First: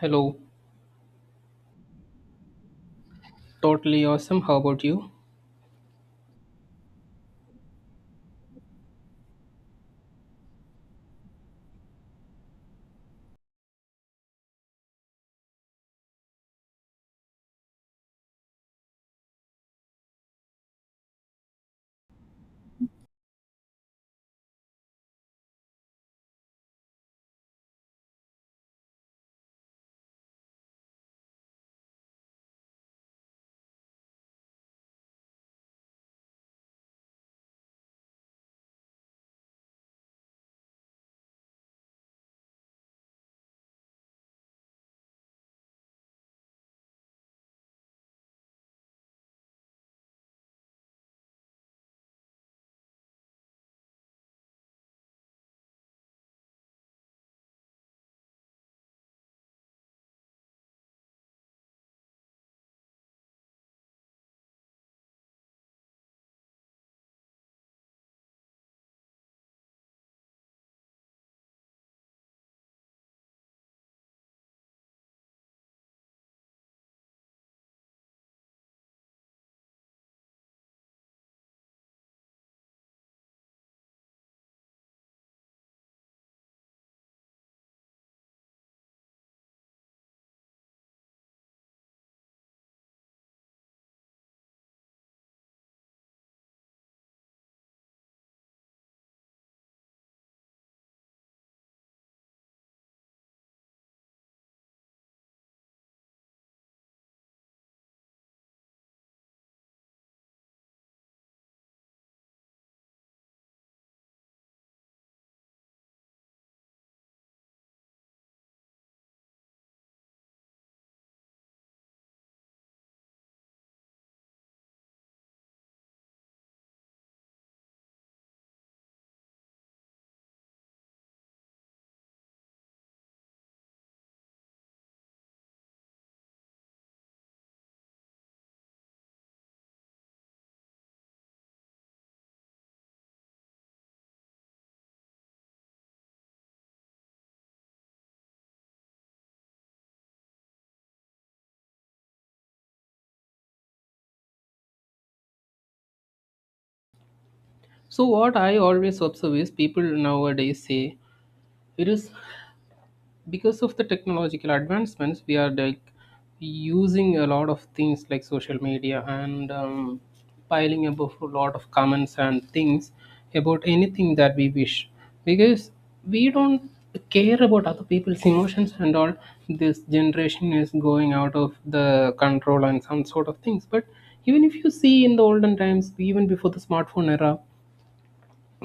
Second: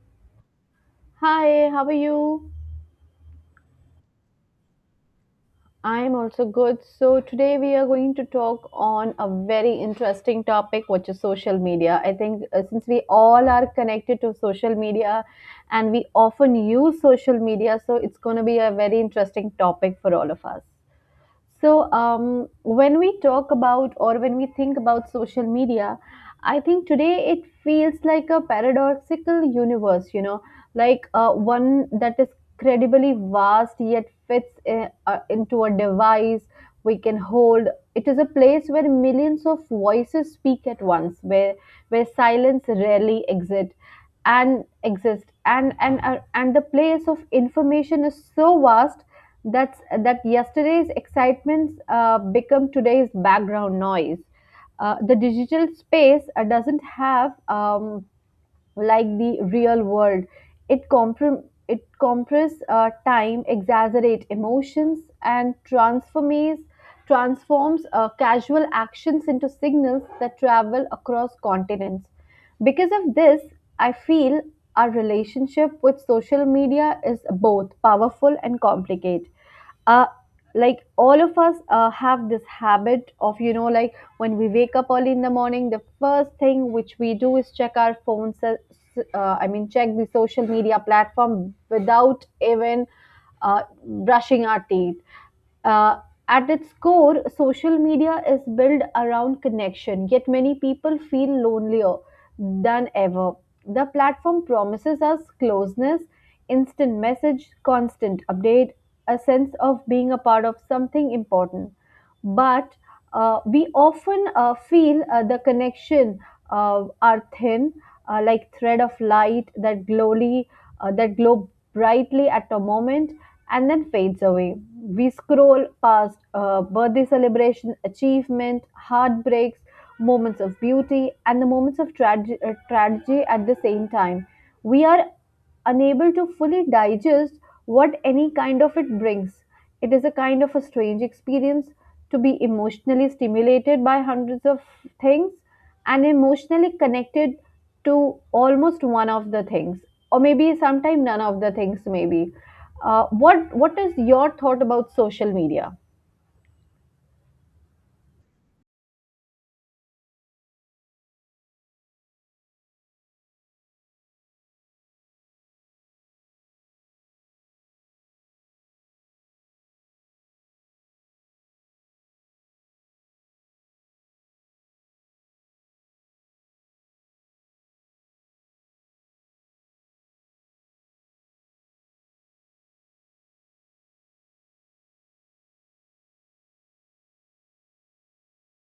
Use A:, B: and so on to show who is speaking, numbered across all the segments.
A: Hello,
B: Hi, how are you?
A: totally awesome. How about you?
B: I'm also good. So, today we are going to talk on a very interesting topic, which is social media. I think since we all are connected to social media and we often use social media, so it's going to be a very interesting topic for all of us. So, when we talk about or when we think about social media, I think today it feels like a paradoxical universe, you know, like one that is credibly vast yet fits in, into a device we can hold. It is a place where millions of voices speak at once, where silence rarely exists and exist and the place of information is so vast that yesterday's excitements become today's background noise. The digital space doesn't have like the real world. It comprom it compress time, exaggerate emotions, and transforms casual actions into signals that travel across continents. Because of this, I feel our relationship with social media is both powerful and complicated. uh like all of us have this habit of, you know, like when we wake up early in the morning, the first thing which we do is check our phones. I mean, check the social media platform without even uh, brushing our teeth. uh, at its core, social media is built around connection, yet many people feel lonelier than ever. The platform promises us closeness, instant message, constant update, a sense of being a part of something important. But we often feel the connection are thin, like thread of light that that glow brightly at a moment and then fades away. We scroll past birthday celebration, achievement, heartbreaks, moments of beauty, and the moments of tragedy at the same time. We are unable to fully digest what any kind of it brings. It is a kind of a strange experience to be emotionally stimulated by hundreds of things and emotionally connected to almost one of the things, or maybe sometime none of the things. Maybe, what is your thought about social media?
A: So, what I always observe is people nowadays say it is because of the technological advancements we are like using a lot of things like social media and piling up a lot of comments and things about anything that we wish because we don't care about other people's emotions and all, this generation is going out of the control and some sort of things. But even if you see in the olden times, even before the smartphone era,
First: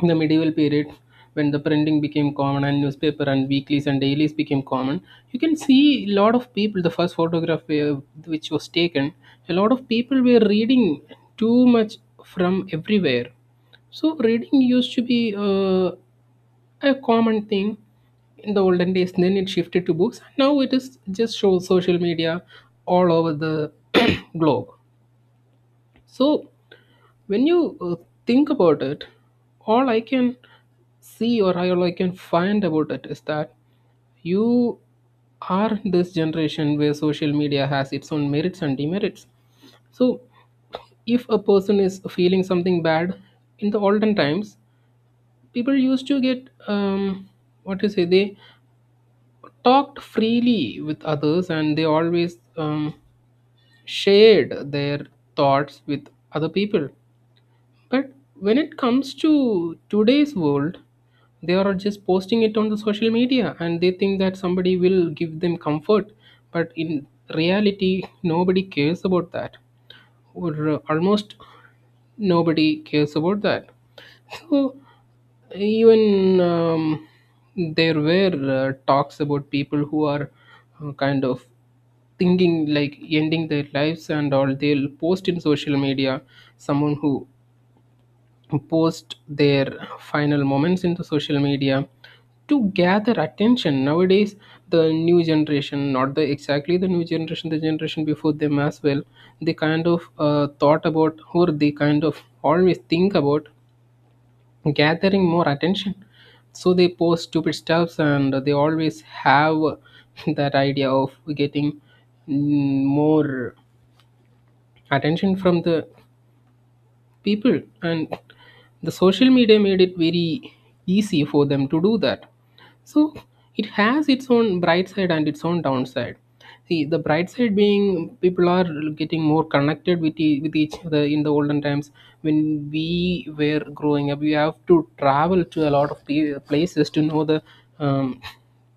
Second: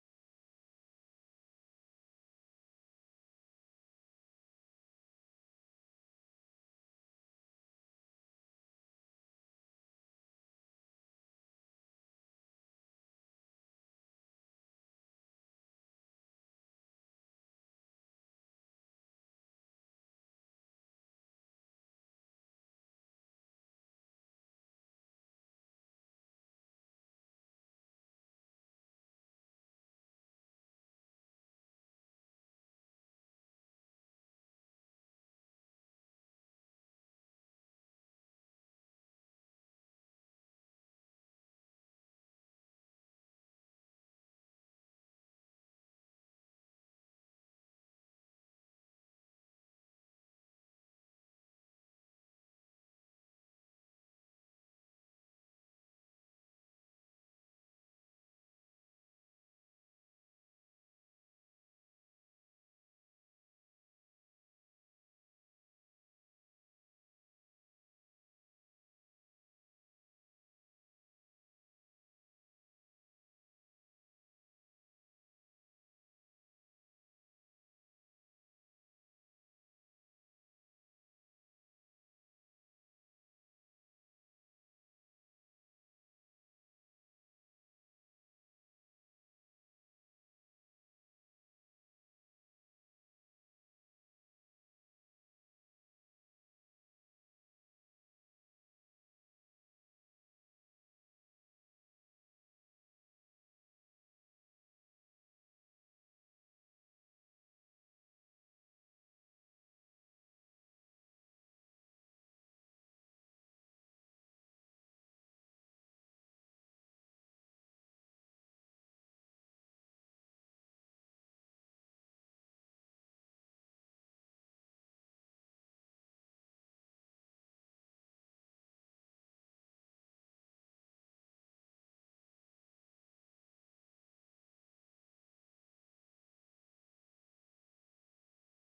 A: in the medieval period, when the printing became common and newspaper and weeklies and dailies became common, you can see a lot of people. The first photograph, which was taken, a lot of people were reading too much from everywhere. So reading used to be a common thing in the olden days. Then it shifted to books. Now it is just show social media all over the globe. So when you think about it, all I can see or all I can find about it is that you are this generation where social media has its own merits and demerits. So if a person is feeling something bad, in the olden times people used to get what to say, they talked freely with others and they always, shared their thoughts with other people. But when it comes to today's world, they are just posting it on the social media and they think that somebody will give them comfort. But in reality, nobody cares about that, or almost nobody cares about that. So even, there were talks about people who are kind of thinking like ending their lives, and all they'll post in social media, someone who post their final moments into social media to gather attention nowadays. The new generation, not the exactly the new generation, the generation before them as well, they kind of thought about, or they kind of always think about gathering more attention. So they post stupid stuffs and they always have that idea of getting, more attention from the people, and the social media made it very easy for them to do that. So it has its own bright side and its own downside. See, the bright side being people are getting more connected with, with each other. In the olden times, when we were growing up, we have to travel to a lot of places to know the, um,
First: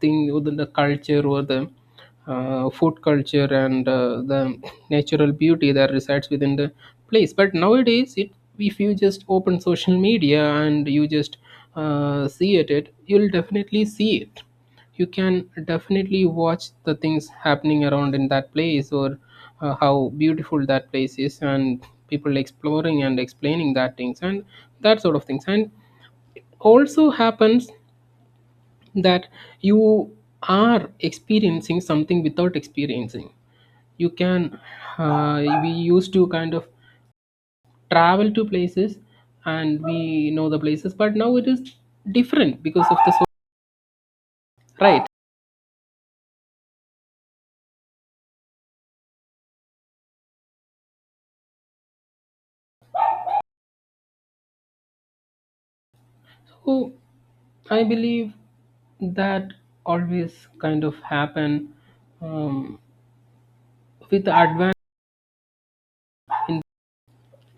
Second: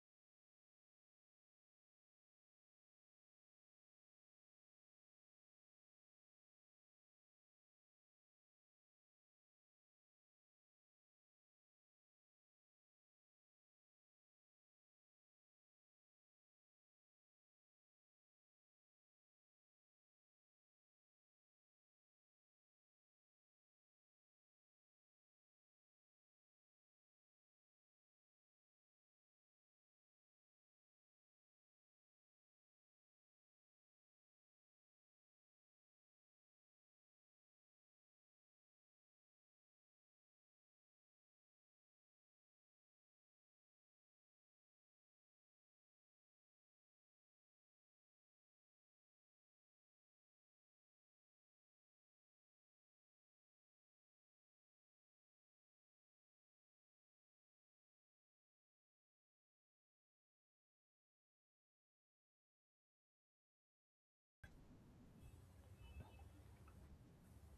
A: thing, or the culture, or the, food culture, and the natural beauty that resides within the place. But nowadays, it, if you just open social media and you just see it, it, you'll definitely see it. You can definitely watch the things happening around in that place, or how beautiful that place is, and people exploring and explaining that things and that sort of things. And also happens that you are experiencing something without experiencing. You can, we used to kind of travel to places and we know the places, but now it is different because of the, so right. So I believe that always kind of happen, um, with the advance in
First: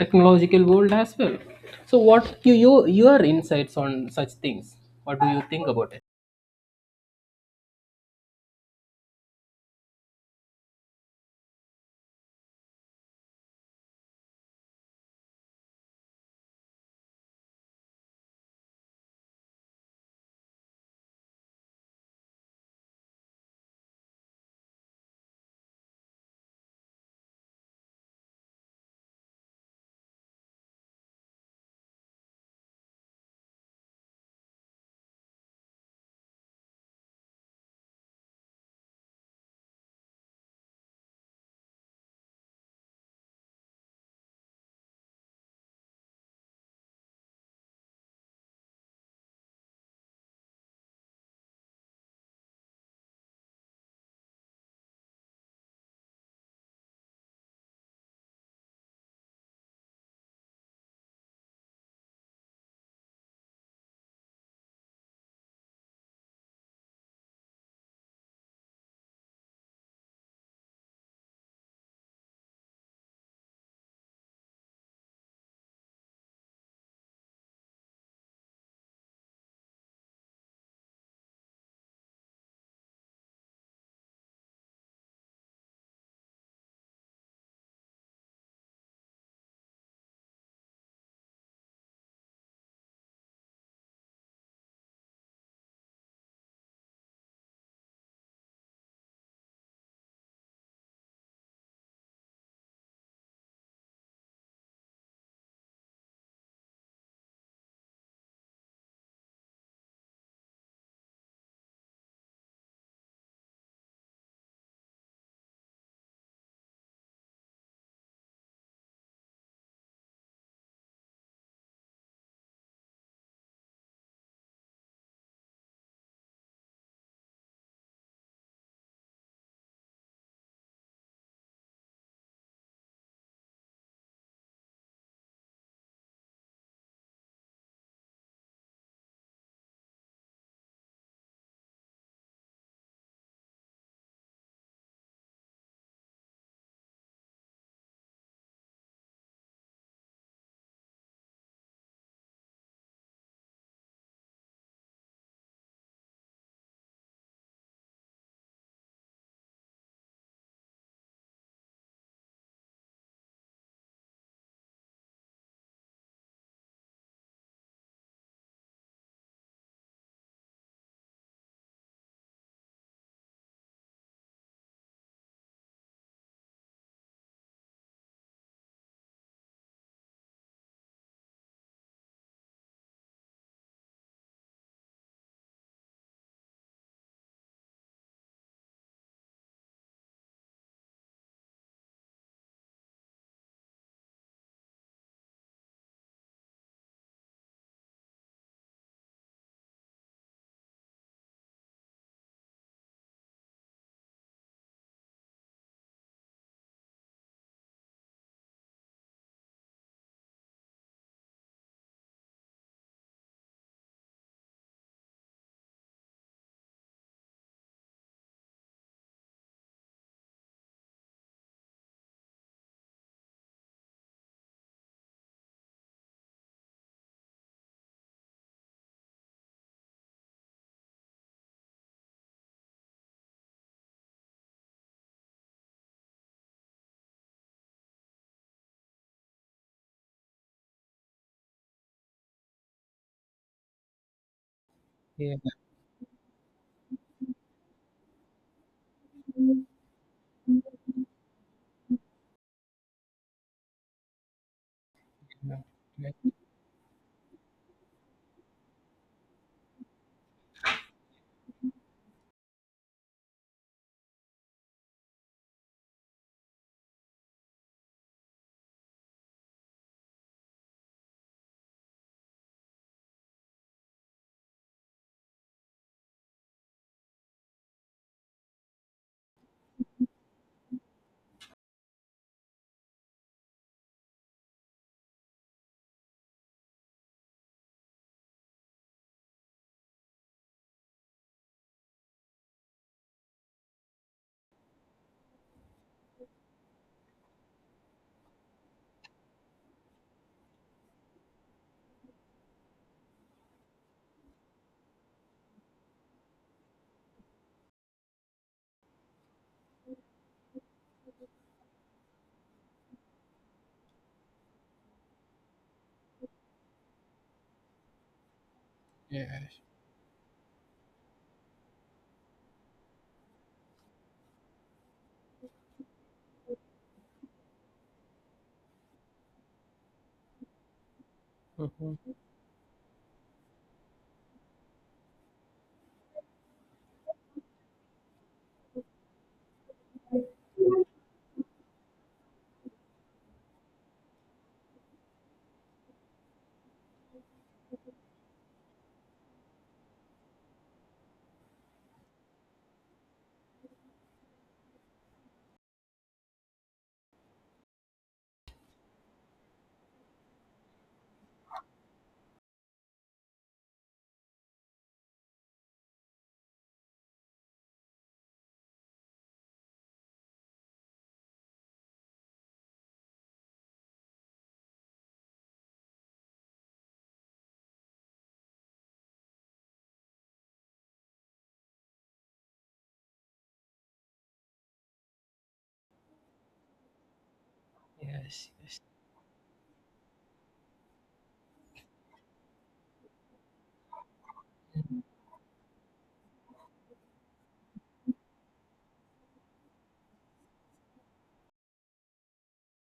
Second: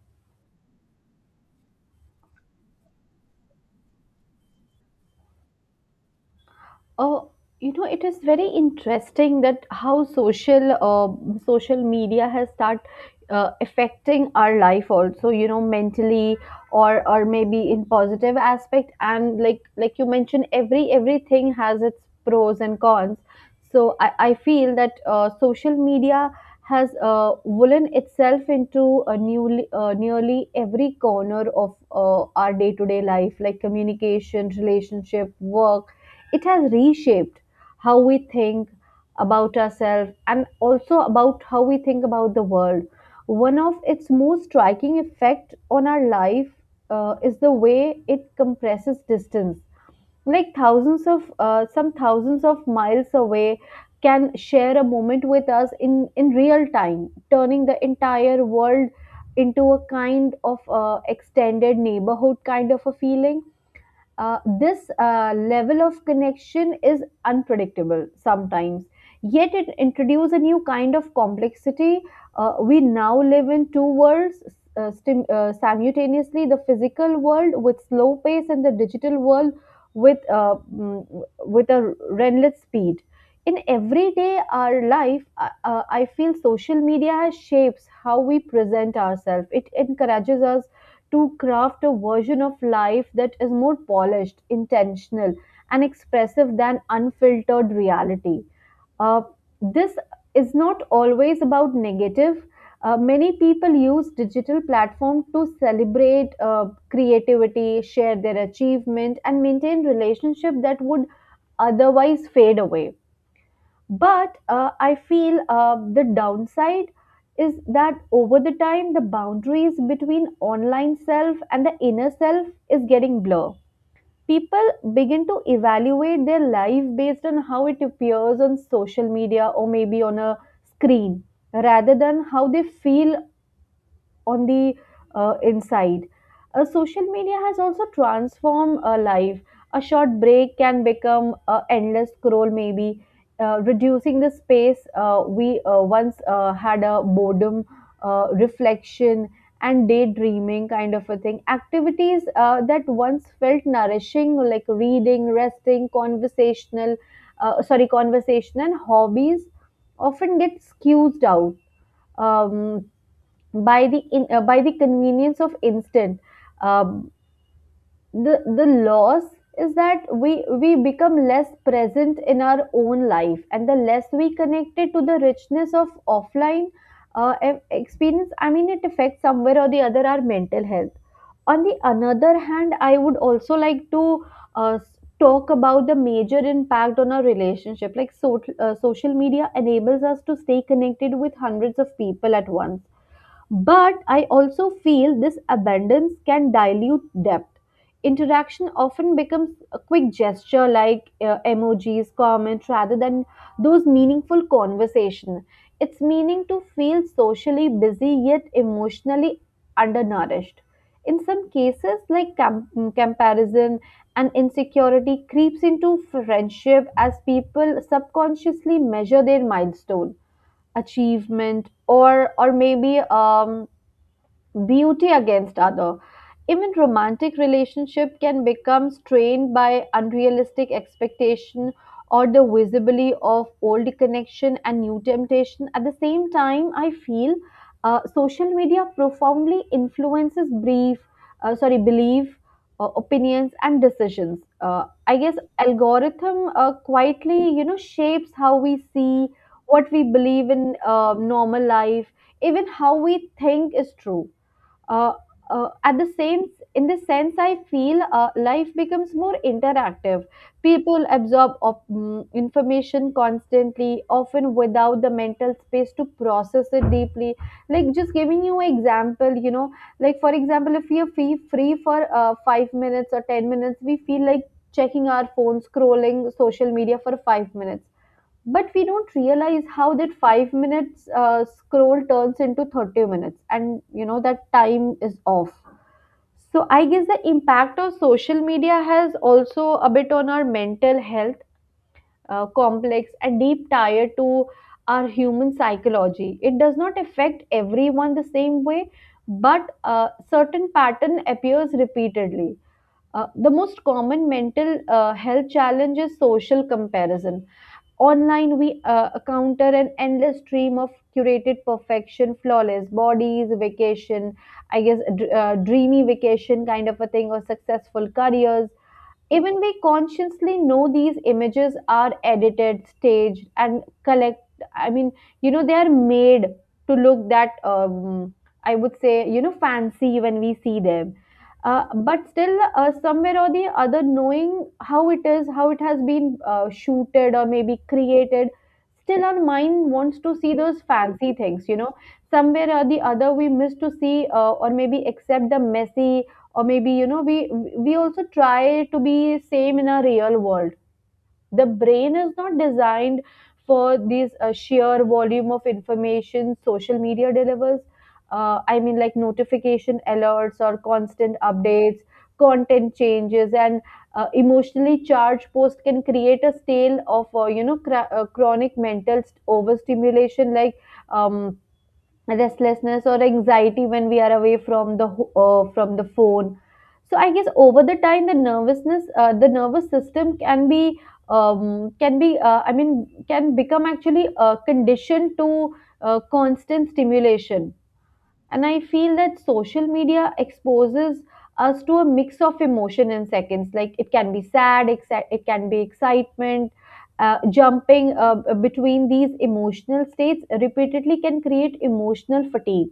A: technological world as well. So what you your insights on such things, what do you think about it?
B: Uh, you know, it is very interesting that how social media has start affecting our life also. You know, mentally or maybe in positive aspect. And like you mentioned, everything has its pros and cons. So I feel that social media has woven itself into a newly nearly every corner of our day to day life, like communication, relationship, work. It has reshaped how we think about ourselves and also about how we think about the world. One of its most striking effect on our life is the way it compresses distance. Like thousands of some thousands of miles away can share a moment with us in real time, turning the entire world into a kind of extended neighborhood kind of a feeling. This level of connection is unpredictable sometimes, yet it introduces a new kind of complexity. We now live in two worlds simultaneously, the physical world with slow pace and the digital world with a relentless speed. In everyday our life, I feel social media has shapes how we present ourselves. It encourages us to craft a version of life that is more polished, intentional, and expressive than unfiltered reality. Uh, this is not always about negative. Many people use digital platforms to celebrate creativity, share their achievement, and maintain relationships that would otherwise fade away. But I feel the downside is that over the time, the boundaries between online self and the inner self is getting blurred. People begin to evaluate their life based on how it appears on social media or maybe on a screen rather than how they feel on the inside. Social media has also transformed a life. A short break can become an endless scroll, maybe reducing the space we once had a boredom, reflection, and daydreaming kind of a thing. Activities that once felt nourishing, like reading, resting, conversation and hobbies, often get skewed out. Um, by the by the convenience of instant. Um, the the loss is that we become less present in our own life and the less we connected to the richness of offline experience. I mean, it affects somewhere or the other our mental health. On the another hand, I would also like to uh, s- talk about the major impact on our relationship. Like so, social media enables us to stay connected with hundreds of people at once, but I also feel this abundance can dilute depth. Interaction often becomes a quick gesture like emojis, comments, rather than those meaningful conversation. It's meaning to feel socially busy yet emotionally undernourished. In some cases, like comparison and insecurity creeps into friendship as people subconsciously measure their milestone, achievement, or maybe beauty against other. Even romantic relationship can become strained by unrealistic expectation or the visibility of old connection and new temptation. At the same time, I feel social media profoundly influences brief sorry belief, opinions, and decisions. I
A: Yeah.
B: guess algorithm quietly, you know, shapes how we see what we believe in normal life, even how we think is true. uh, uh, at the
A: Yeah.
B: same in the sense, I feel life becomes more interactive. People absorb information constantly, often without the mental space to process it deeply. Like, just giving you an example, you know, like for example, if we are free for 5 minutes or 10 minutes, we feel like checking our phone, scrolling social media for 5 minutes. But we don't realize how that 5 minutes scroll turns into 30 minutes, and you know that time is off. So I guess the impact of social media has also a bit on our mental health, complex and deep tie to our human psychology. It does not affect everyone the same way, but a certain pattern appears repeatedly. The most common mental health challenge is social comparison. Online, we encounter an endless stream of curated perfection, flawless bodies, vacation, I guess, dreamy vacation kind of a thing, or successful careers.
A: Yeah.
B: Even we consciously know these images are edited, staged, and collect. I mean, you know, they are made to look that, I would say, you know, fancy when we see them.
A: Mhm.
B: But still, somewhere or the other, knowing how it is, how it has been shooted or maybe created, still our mind wants to see those fancy things, you know, somewhere or the other we miss to see or maybe accept the messy, or maybe you know we also try to be same in a real world. The brain is not designed for these sheer volume of information social media delivers. I mean, like notification alerts or constant updates, content changes, and emotionally charged post can create a stale of you know chronic mental overstimulation, like um, restlessness or anxiety when we are away from the from the phone. So I guess over the time the nervousness the nervous system can be I mean can become actually conditioned to constant stimulation.
A: Yes,
B: And
A: yes.
B: I feel that social media exposes us to a mix of emotion in seconds. Like it can be sad, it can be excitement. Jumping between these emotional states repeatedly can create emotional fatigue.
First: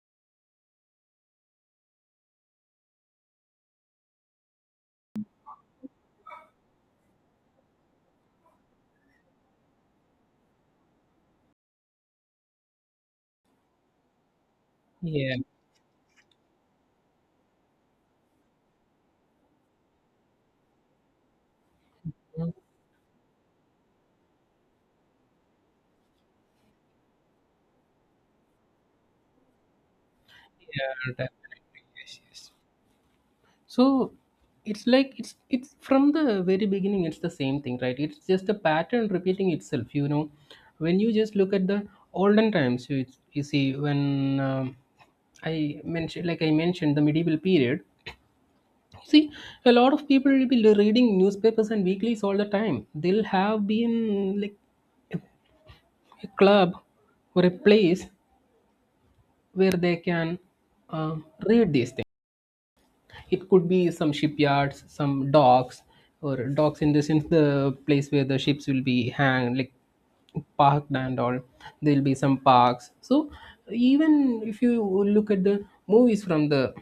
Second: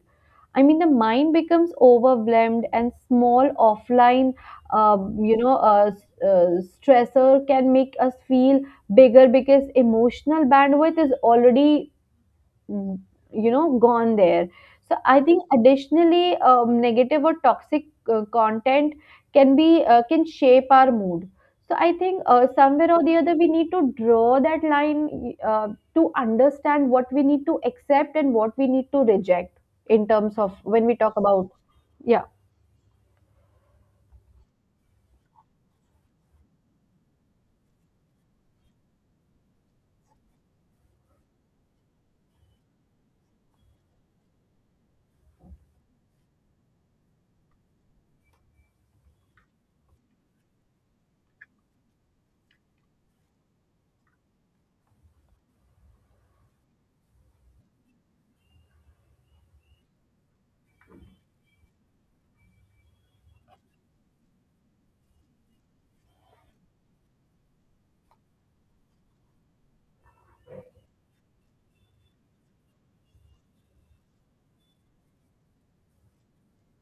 B: I mean, the mind becomes overwhelmed, and small offline, stressor can make us feel bigger because emotional bandwidth is already mm, you know gone there. So I
A: Yeah.
B: think additionally negative or toxic content can be can shape our mood. So I think somewhere or the other we need to draw that line, to understand what we need to accept and what we need to reject in terms of when we
A: Yeah,
B: talk about.
A: definitely. Yes,
B: Yeah.
A: yes. So it's like it's from the very beginning it's the same thing, right? It's just a pattern repeating itself. You know, when you just look at the olden times, you see when, I mentioned the medieval period. See, a lot of people will be reading newspapers and weeklies all the time. They'll have been like a club or a place where they can uh, read these things. It could be some shipyards, some docks, or docks in the sense the place where the ships will be hanged, like parked and all. There will be some parks. So even if you look at the movies from the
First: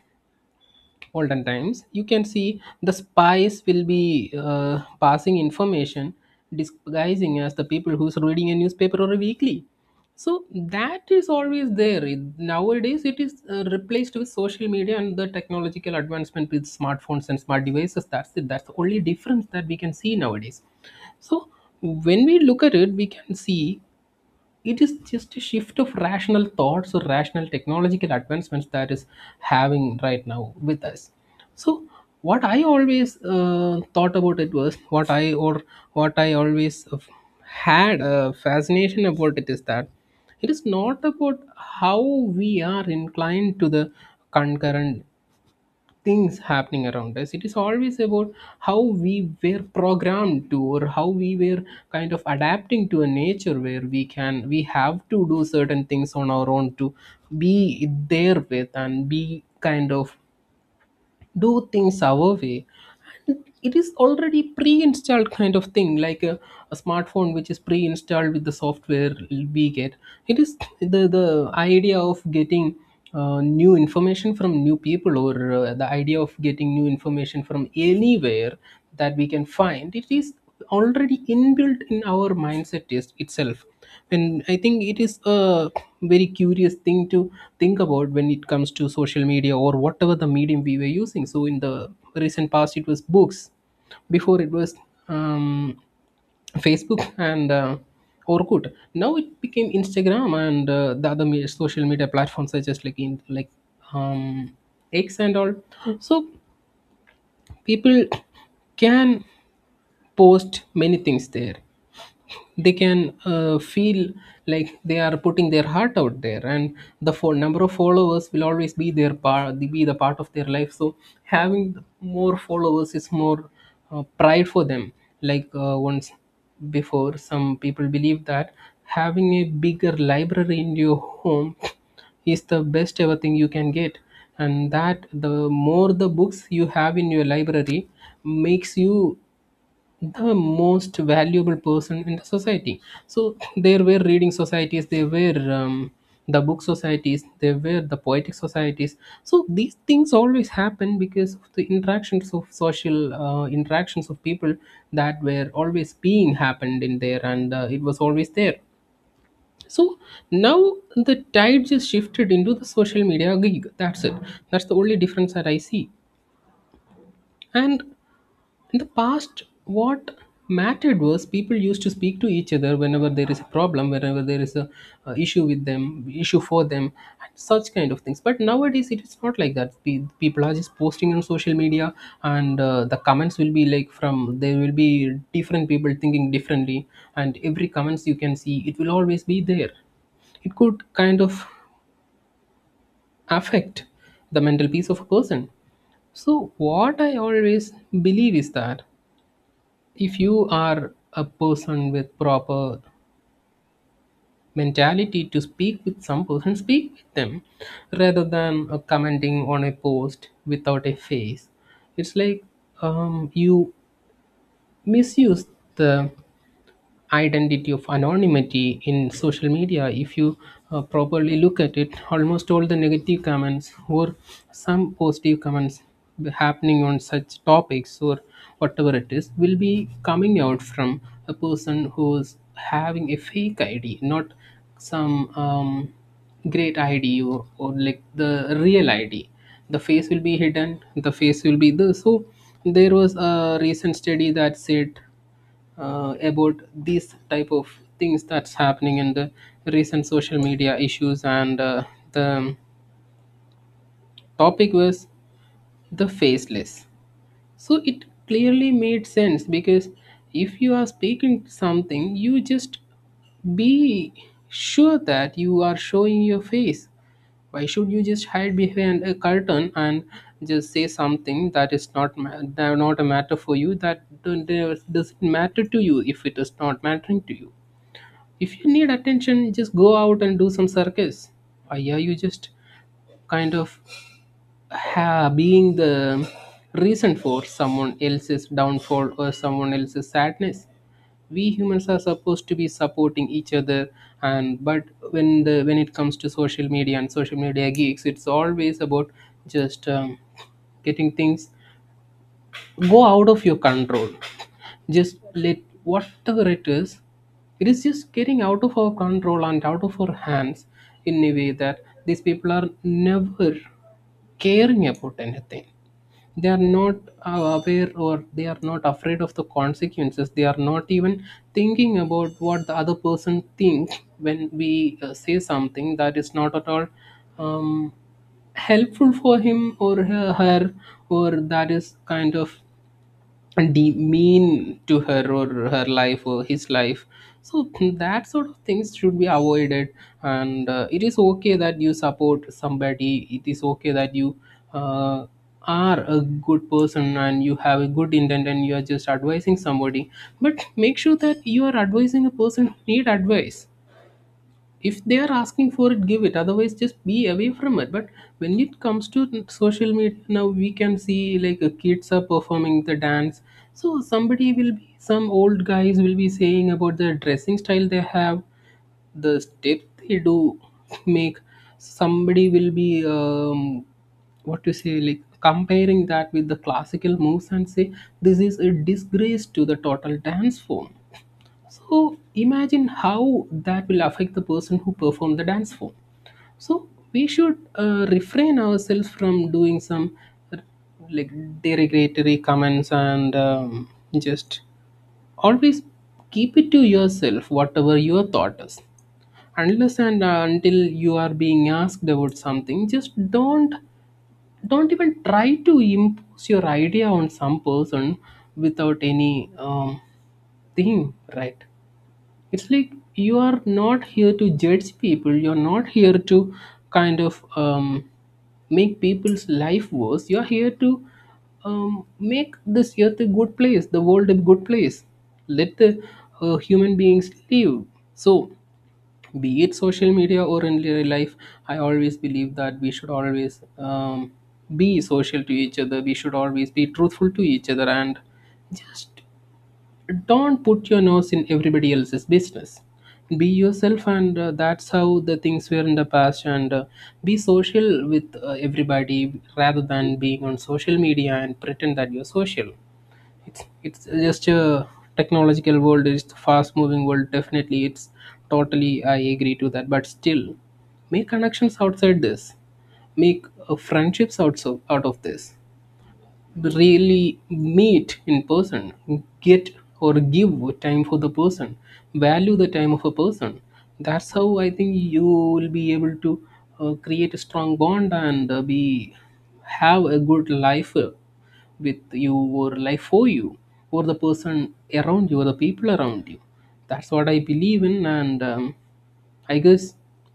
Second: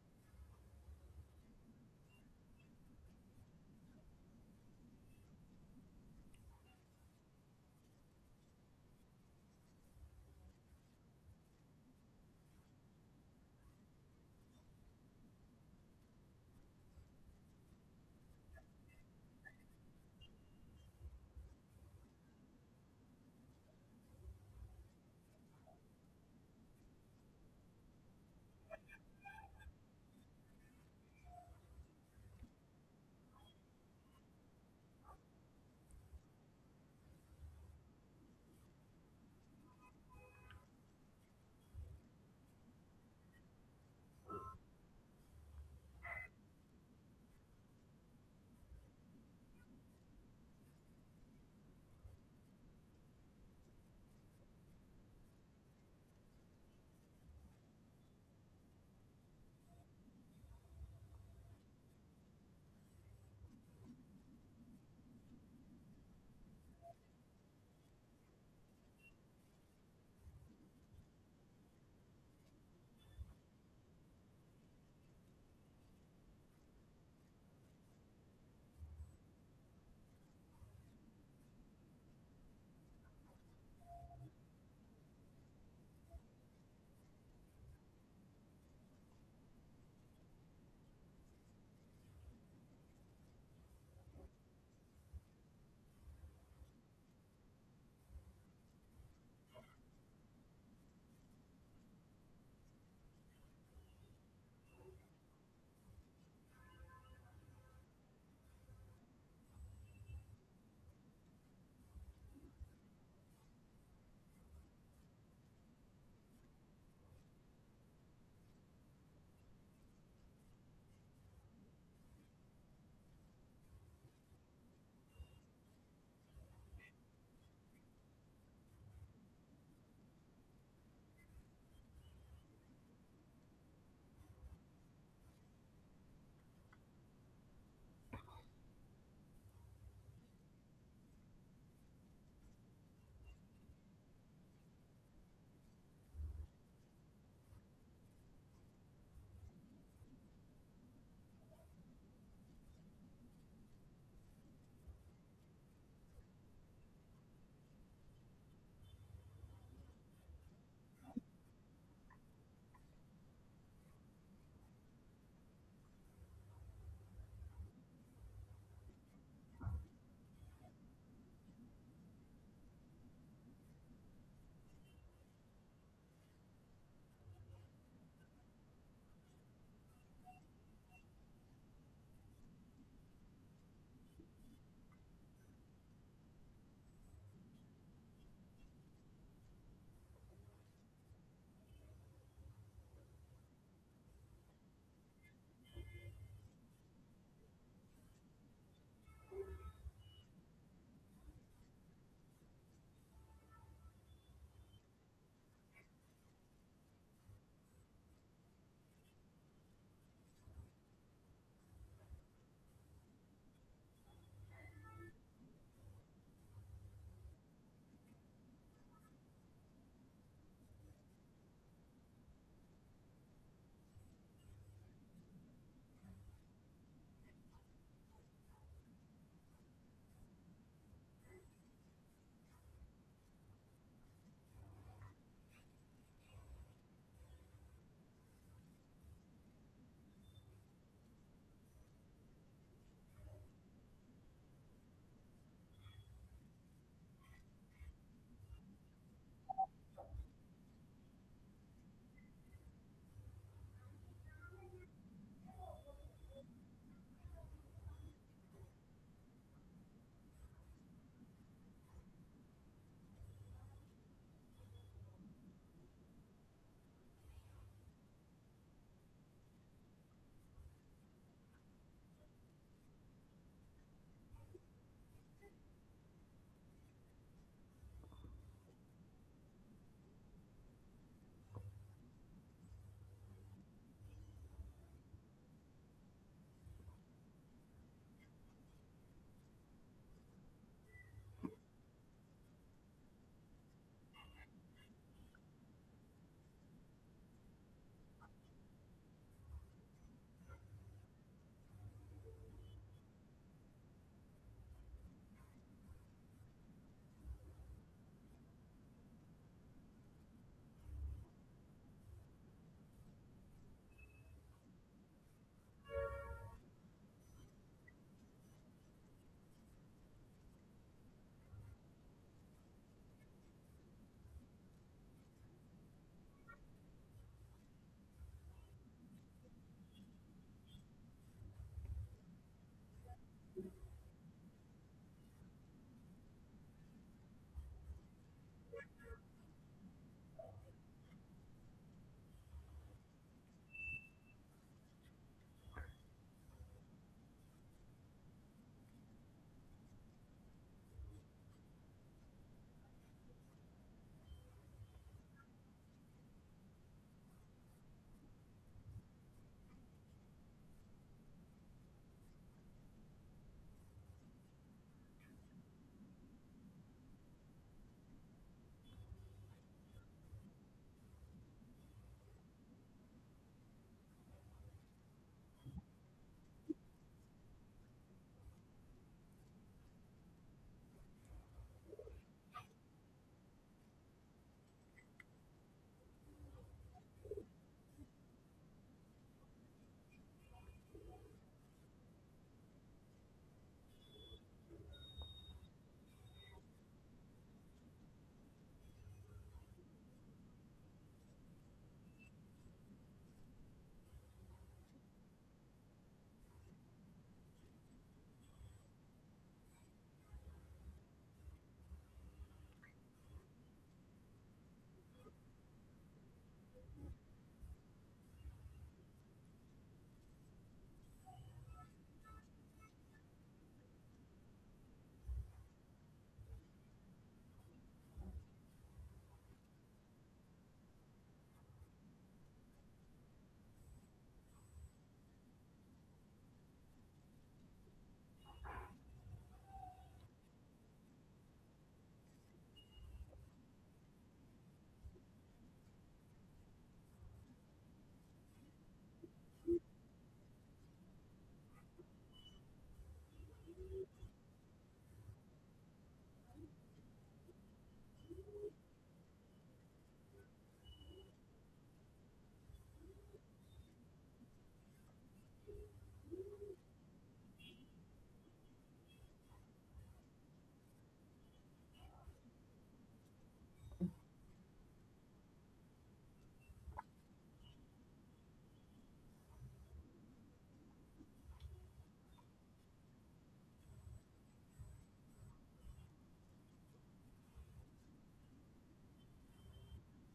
A: olden times, you can see the spies will be passing information, disguising as the people who's reading a newspaper or a weekly. So that is always there. Nowadays it is replaced with social media and the technological advancement with smartphones and smart devices. That's it. That's the only difference that we can see nowadays. So when we look at it, we can see it is just a shift of rational thoughts or rational technological advancements that is having right now with us. So what I always thought about it was, what I, or what I always had a fascination about it is that it is not about how we are inclined to the concurrent things happening around us. It is always about how we were programmed to, or how we were kind of adapting to a nature where we can, we have to do certain things on our own, to be there with, and be kind of do things our way. And it is already pre-installed kind of thing, like a smartphone which is pre-installed with the software we get. It is the idea of getting new information from new people, or the idea of getting new information from anywhere that we can find. It is already inbuilt in our mindset is itself. And I think it is a very curious thing to think about when it comes to social media, or whatever the medium we were using. So in the recent past it was books. Before it was, um, Facebook and Orkut. Now it became Instagram and the other social media platforms such as like in like, um, X and all. So people can post many things there. They can feel like they are putting their heart out there, and the number of followers will always be their part, be the part of their life. So having more followers is more pride for them. Like once before, some people believe that having a bigger library in your home is the best ever thing you can get, and that the more the books you have in your library makes you the most valuable person in the society. So there were reading societies, there were, the book societies, there were the poetic societies. So these things always happen because of the interactions of social, interactions of people, that were always being happened in there, and it was always there. So now the tide just shifted into the social media gig. That's it. That's the only difference that I see. And in the past what mattered was people used to speak to each other whenever there is a problem, whenever there is a, uh, issue with them, issue for them, and such kind of things. But nowadays it is not like that. People are just posting on social media, and the comments will be like from there, will be different people thinking differently, and every comments you can see, it will always be there. It could kind of affect the mental peace of a person. So what I always believe is that if you are a person with proper mentality to speak with some person, speak with them, rather than commenting on a post without a face. It's like, you misuse the identity of anonymity in social media. If you properly look at it, almost all the negative comments, or some positive comments happening on such topics, or whatever it is, will be coming out from a person who's having a fake ID, not some, great ID, or like the real ID. The face will be hidden, the face will be the, so there was a recent study that said about these type of things that's happening in the recent social media issues, and the topic was the faceless. So it clearly made sense, because if you are speaking something, you just be sure that you are showing your face. Why should you just hide behind a curtain and just say something that is not that are not a matter for you, that that doesn't matter to you? If it is not mattering to you, if you need attention, just go out and do some circus. Why are you just kind of being the reason for someone else's downfall or someone else's sadness? We humans are supposed to be supporting each other, and but when it comes to social media and social media geeks, it's always about just getting things, go out of your control, just let whatever it is, it is just getting out of our control and out of our hands, in a way that these people are never caring about anything. They are not aware, or they are not afraid of the consequences. They are not even thinking about what the other person thinks when we say something that is not at all um, helpful for him or her, or that is kind of demean to her or her life or his life. So that sort of things should be avoided. And it is okay that you support somebody, it is okay that you uh, are a good person and you have a good intent and you are just advising somebody, but make sure that you are advising a person who need advice. If they are asking for it, give it, otherwise just be away from it. But when it comes to social media, now we can see, like, kids are performing the dance, so somebody will be, some old guys will be saying about the dressing style they have, the step they do, make, somebody will be what to say, like comparing that with the classical moves and say this is a disgrace to the total dance form. So imagine how that will affect the person who performed the dance form. So we should refrain ourselves from doing some uh, like derogatory comments, and just always keep it to yourself whatever your thought is, unless and until you are being asked about something. Just don't even try to impose your idea on some person without any thing, right? It's like, you are not here to judge people. You're not here to kind of make people's life worse. You're here to make this earth a good place, the world a good place. Let the human beings live. So, be it social media or in real life, I always believe that we should always be social to each other. We should always be truthful to each other, and just don't put your nose in everybody else's business. Be yourself, and that's how the things were in the past, and be social with everybody rather than being on social media and pretend that you're social. It's just a technological world, it's a fast moving world, definitely. It's totally, I agree to that, but still, make connections outside this, make friendships also out of this, really meet in person, get, or give time for the person, value the time of a person. That's how I think you will be able to create a strong bond and be, have a good life with you or life for you or the person around you or the people around you. That's what I believe in, and I guess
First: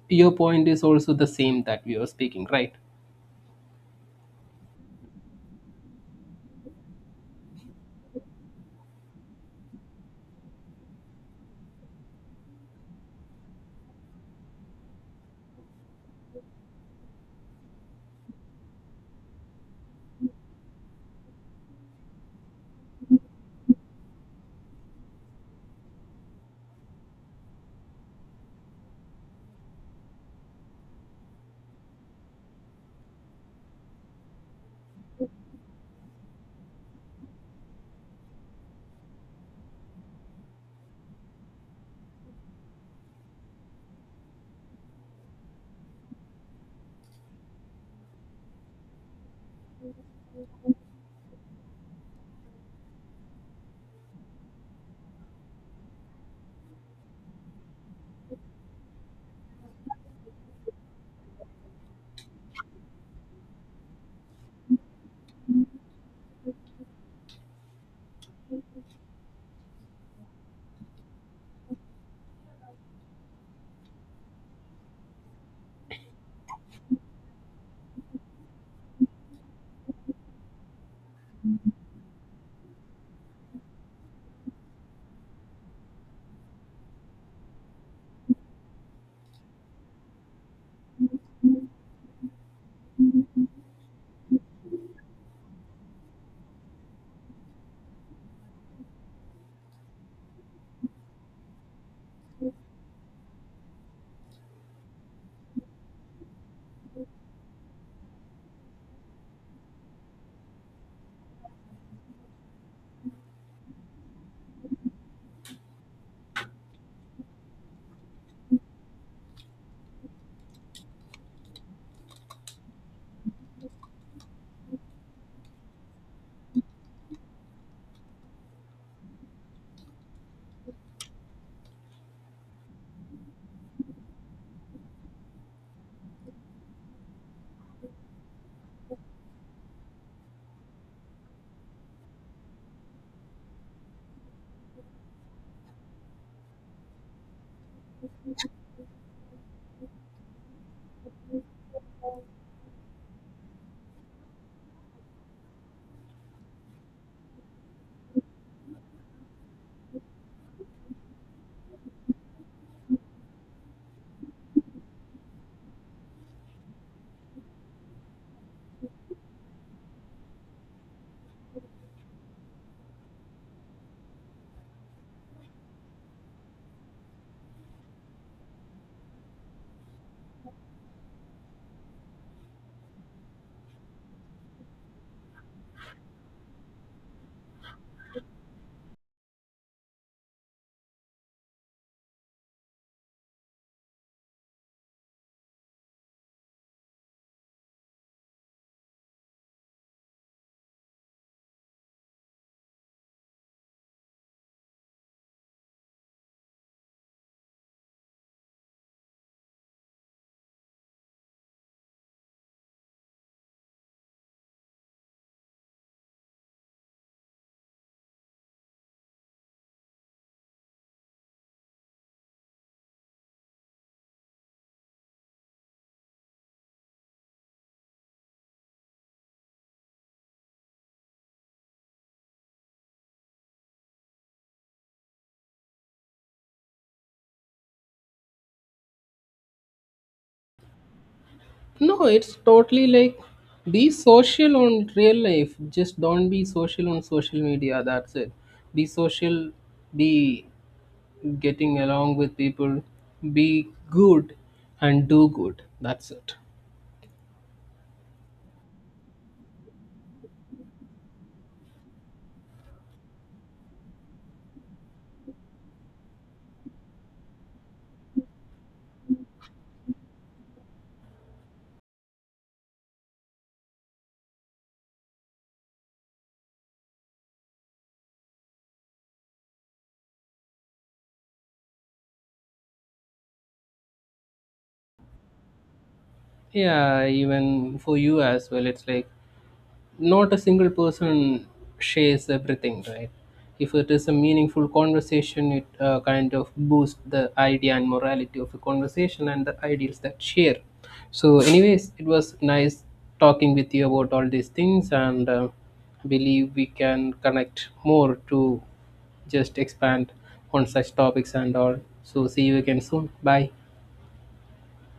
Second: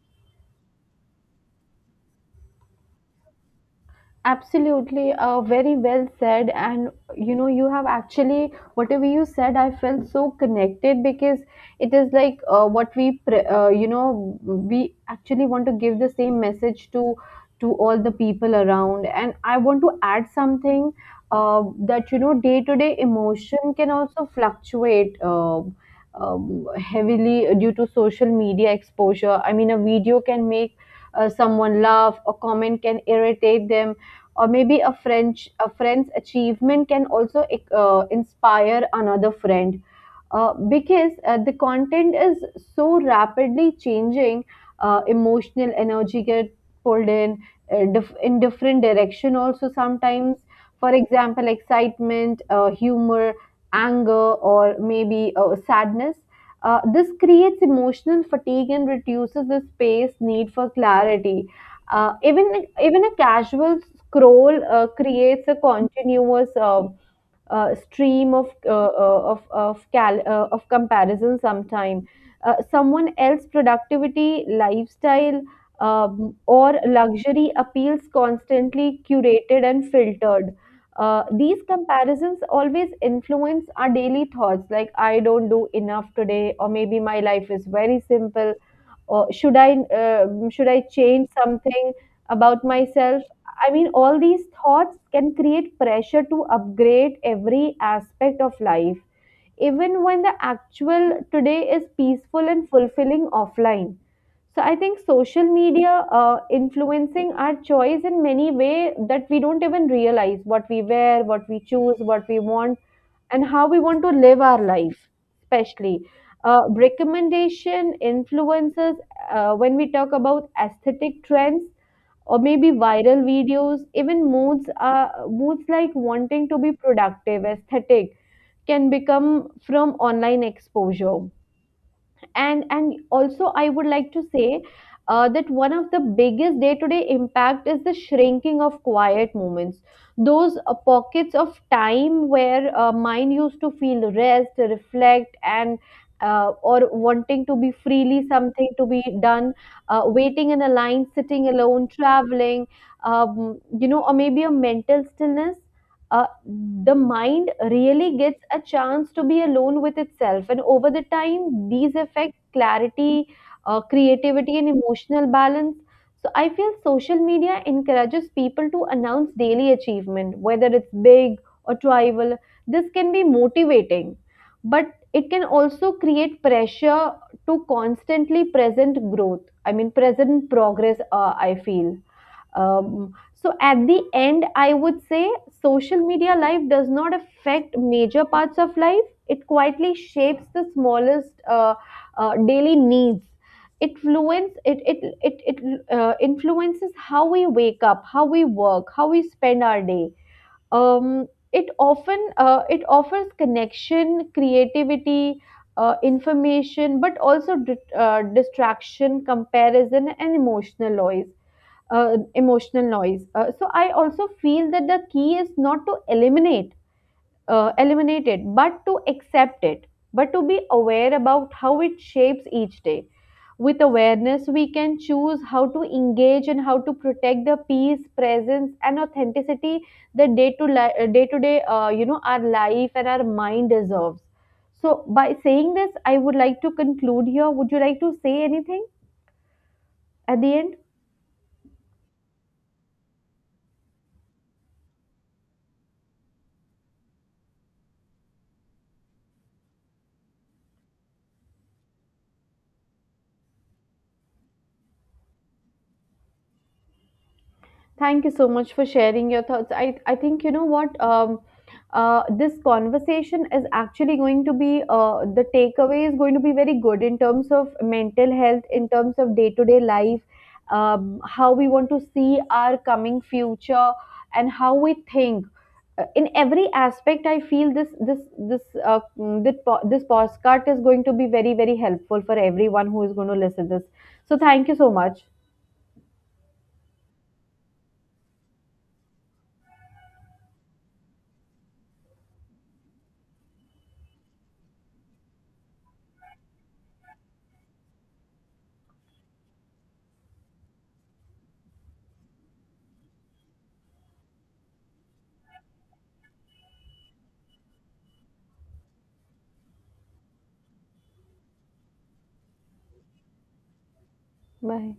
A: your point is also the same that we are speaking, right?
B: Absolutely, very well said. And you know, you have actually, whatever you said, I felt so connected because it is like you know, we actually want to give the same message to all the people around. And I want to add something that you know, day to day emotion can also fluctuate. Heavily due to social media exposure. I mean, a video can make someone laugh, a comment can irritate them, or maybe a friend's achievement can also inspire another friend because the content is so rapidly changing. Uh, emotional energy get pulled in in different direction also sometimes, for example excitement, humor, anger, or maybe sadness. Uh, this creates emotional fatigue and reduces the space need for clarity. Uh, even a casual scroll creates a continuous stream of of comparison sometime. Uh, someone else productivity lifestyle, or luxury appeals constantly curated and filtered. Uh, these comparisons always influence our daily thoughts, like I don't do enough today, or maybe my life is very simple, or should I, should I change something about myself? I mean, all these thoughts can create pressure to upgrade every aspect of life, even when the actual today is peaceful and fulfilling offline. So I think social media influencing our choice in many way that we don't even realize: what we wear, what we choose, what we want, and how we want to live our life, especially. Recommendation influences when we talk about aesthetic trends or maybe viral videos. Even moods are moods, like wanting to be productive, aesthetic, can become from online exposure. And also I would like to say that one of the biggest day-to-day impact is the shrinking of quiet moments, those pockets of time where mind used to feel rest, reflect, and or wanting to be freely something to be done. Uh, waiting in a line, sitting alone, traveling, you know, or maybe a mental stillness. uh, the mind really gets a chance to be alone with itself. And over the time, these affect clarity, creativity, and emotional balance. So I feel social media encourages people to announce daily achievement, whether it's big or tribal. This can be motivating, but it can also create pressure to constantly present growth. I mean, present progress, I feel. So at the end, I would say social media life does not affect major parts of life. It quietly shapes the smallest daily needs. It fluence it it it, it influences how we wake up, how we work, how we spend our day. Um, it often it offers connection, creativity, information, but also distraction, comparison, and emotional noise, emotional noise. So I also feel that the key is not to eliminate, eliminate it, but to accept it, but to be aware about how it shapes each day. With awareness, we can choose how to engage and how to protect the peace, presence, and authenticity that day to day, you know, our life and our mind deserves. So, by saying this, I would like to conclude here. Would you like to say anything at the end?
A: No, it's totally like, be social on real life. Just don't be social on social media. That's it. Be social, be getting along with people, be good and do good. That's it.
B: Thank you so much for sharing your thoughts. I think you know what, this conversation is actually going to be the takeaway is going to be very good in terms of mental health, in terms of day to day life, how we want to see our coming future, and how we think. In every aspect, I feel this this postcard is going to be very very helpful for everyone who is going to listen this. So thank you so much.
A: Yeah, even for you as well, it's like, not a single person shares everything, right? If it is a meaningful conversation, it kind of boosts the idea and morality of a conversation and the ideals that share. So anyways, it was nice talking with you about all these things, and I believe we can connect more to just expand on such topics and all. So see you again soon. Bye.
B: Bye.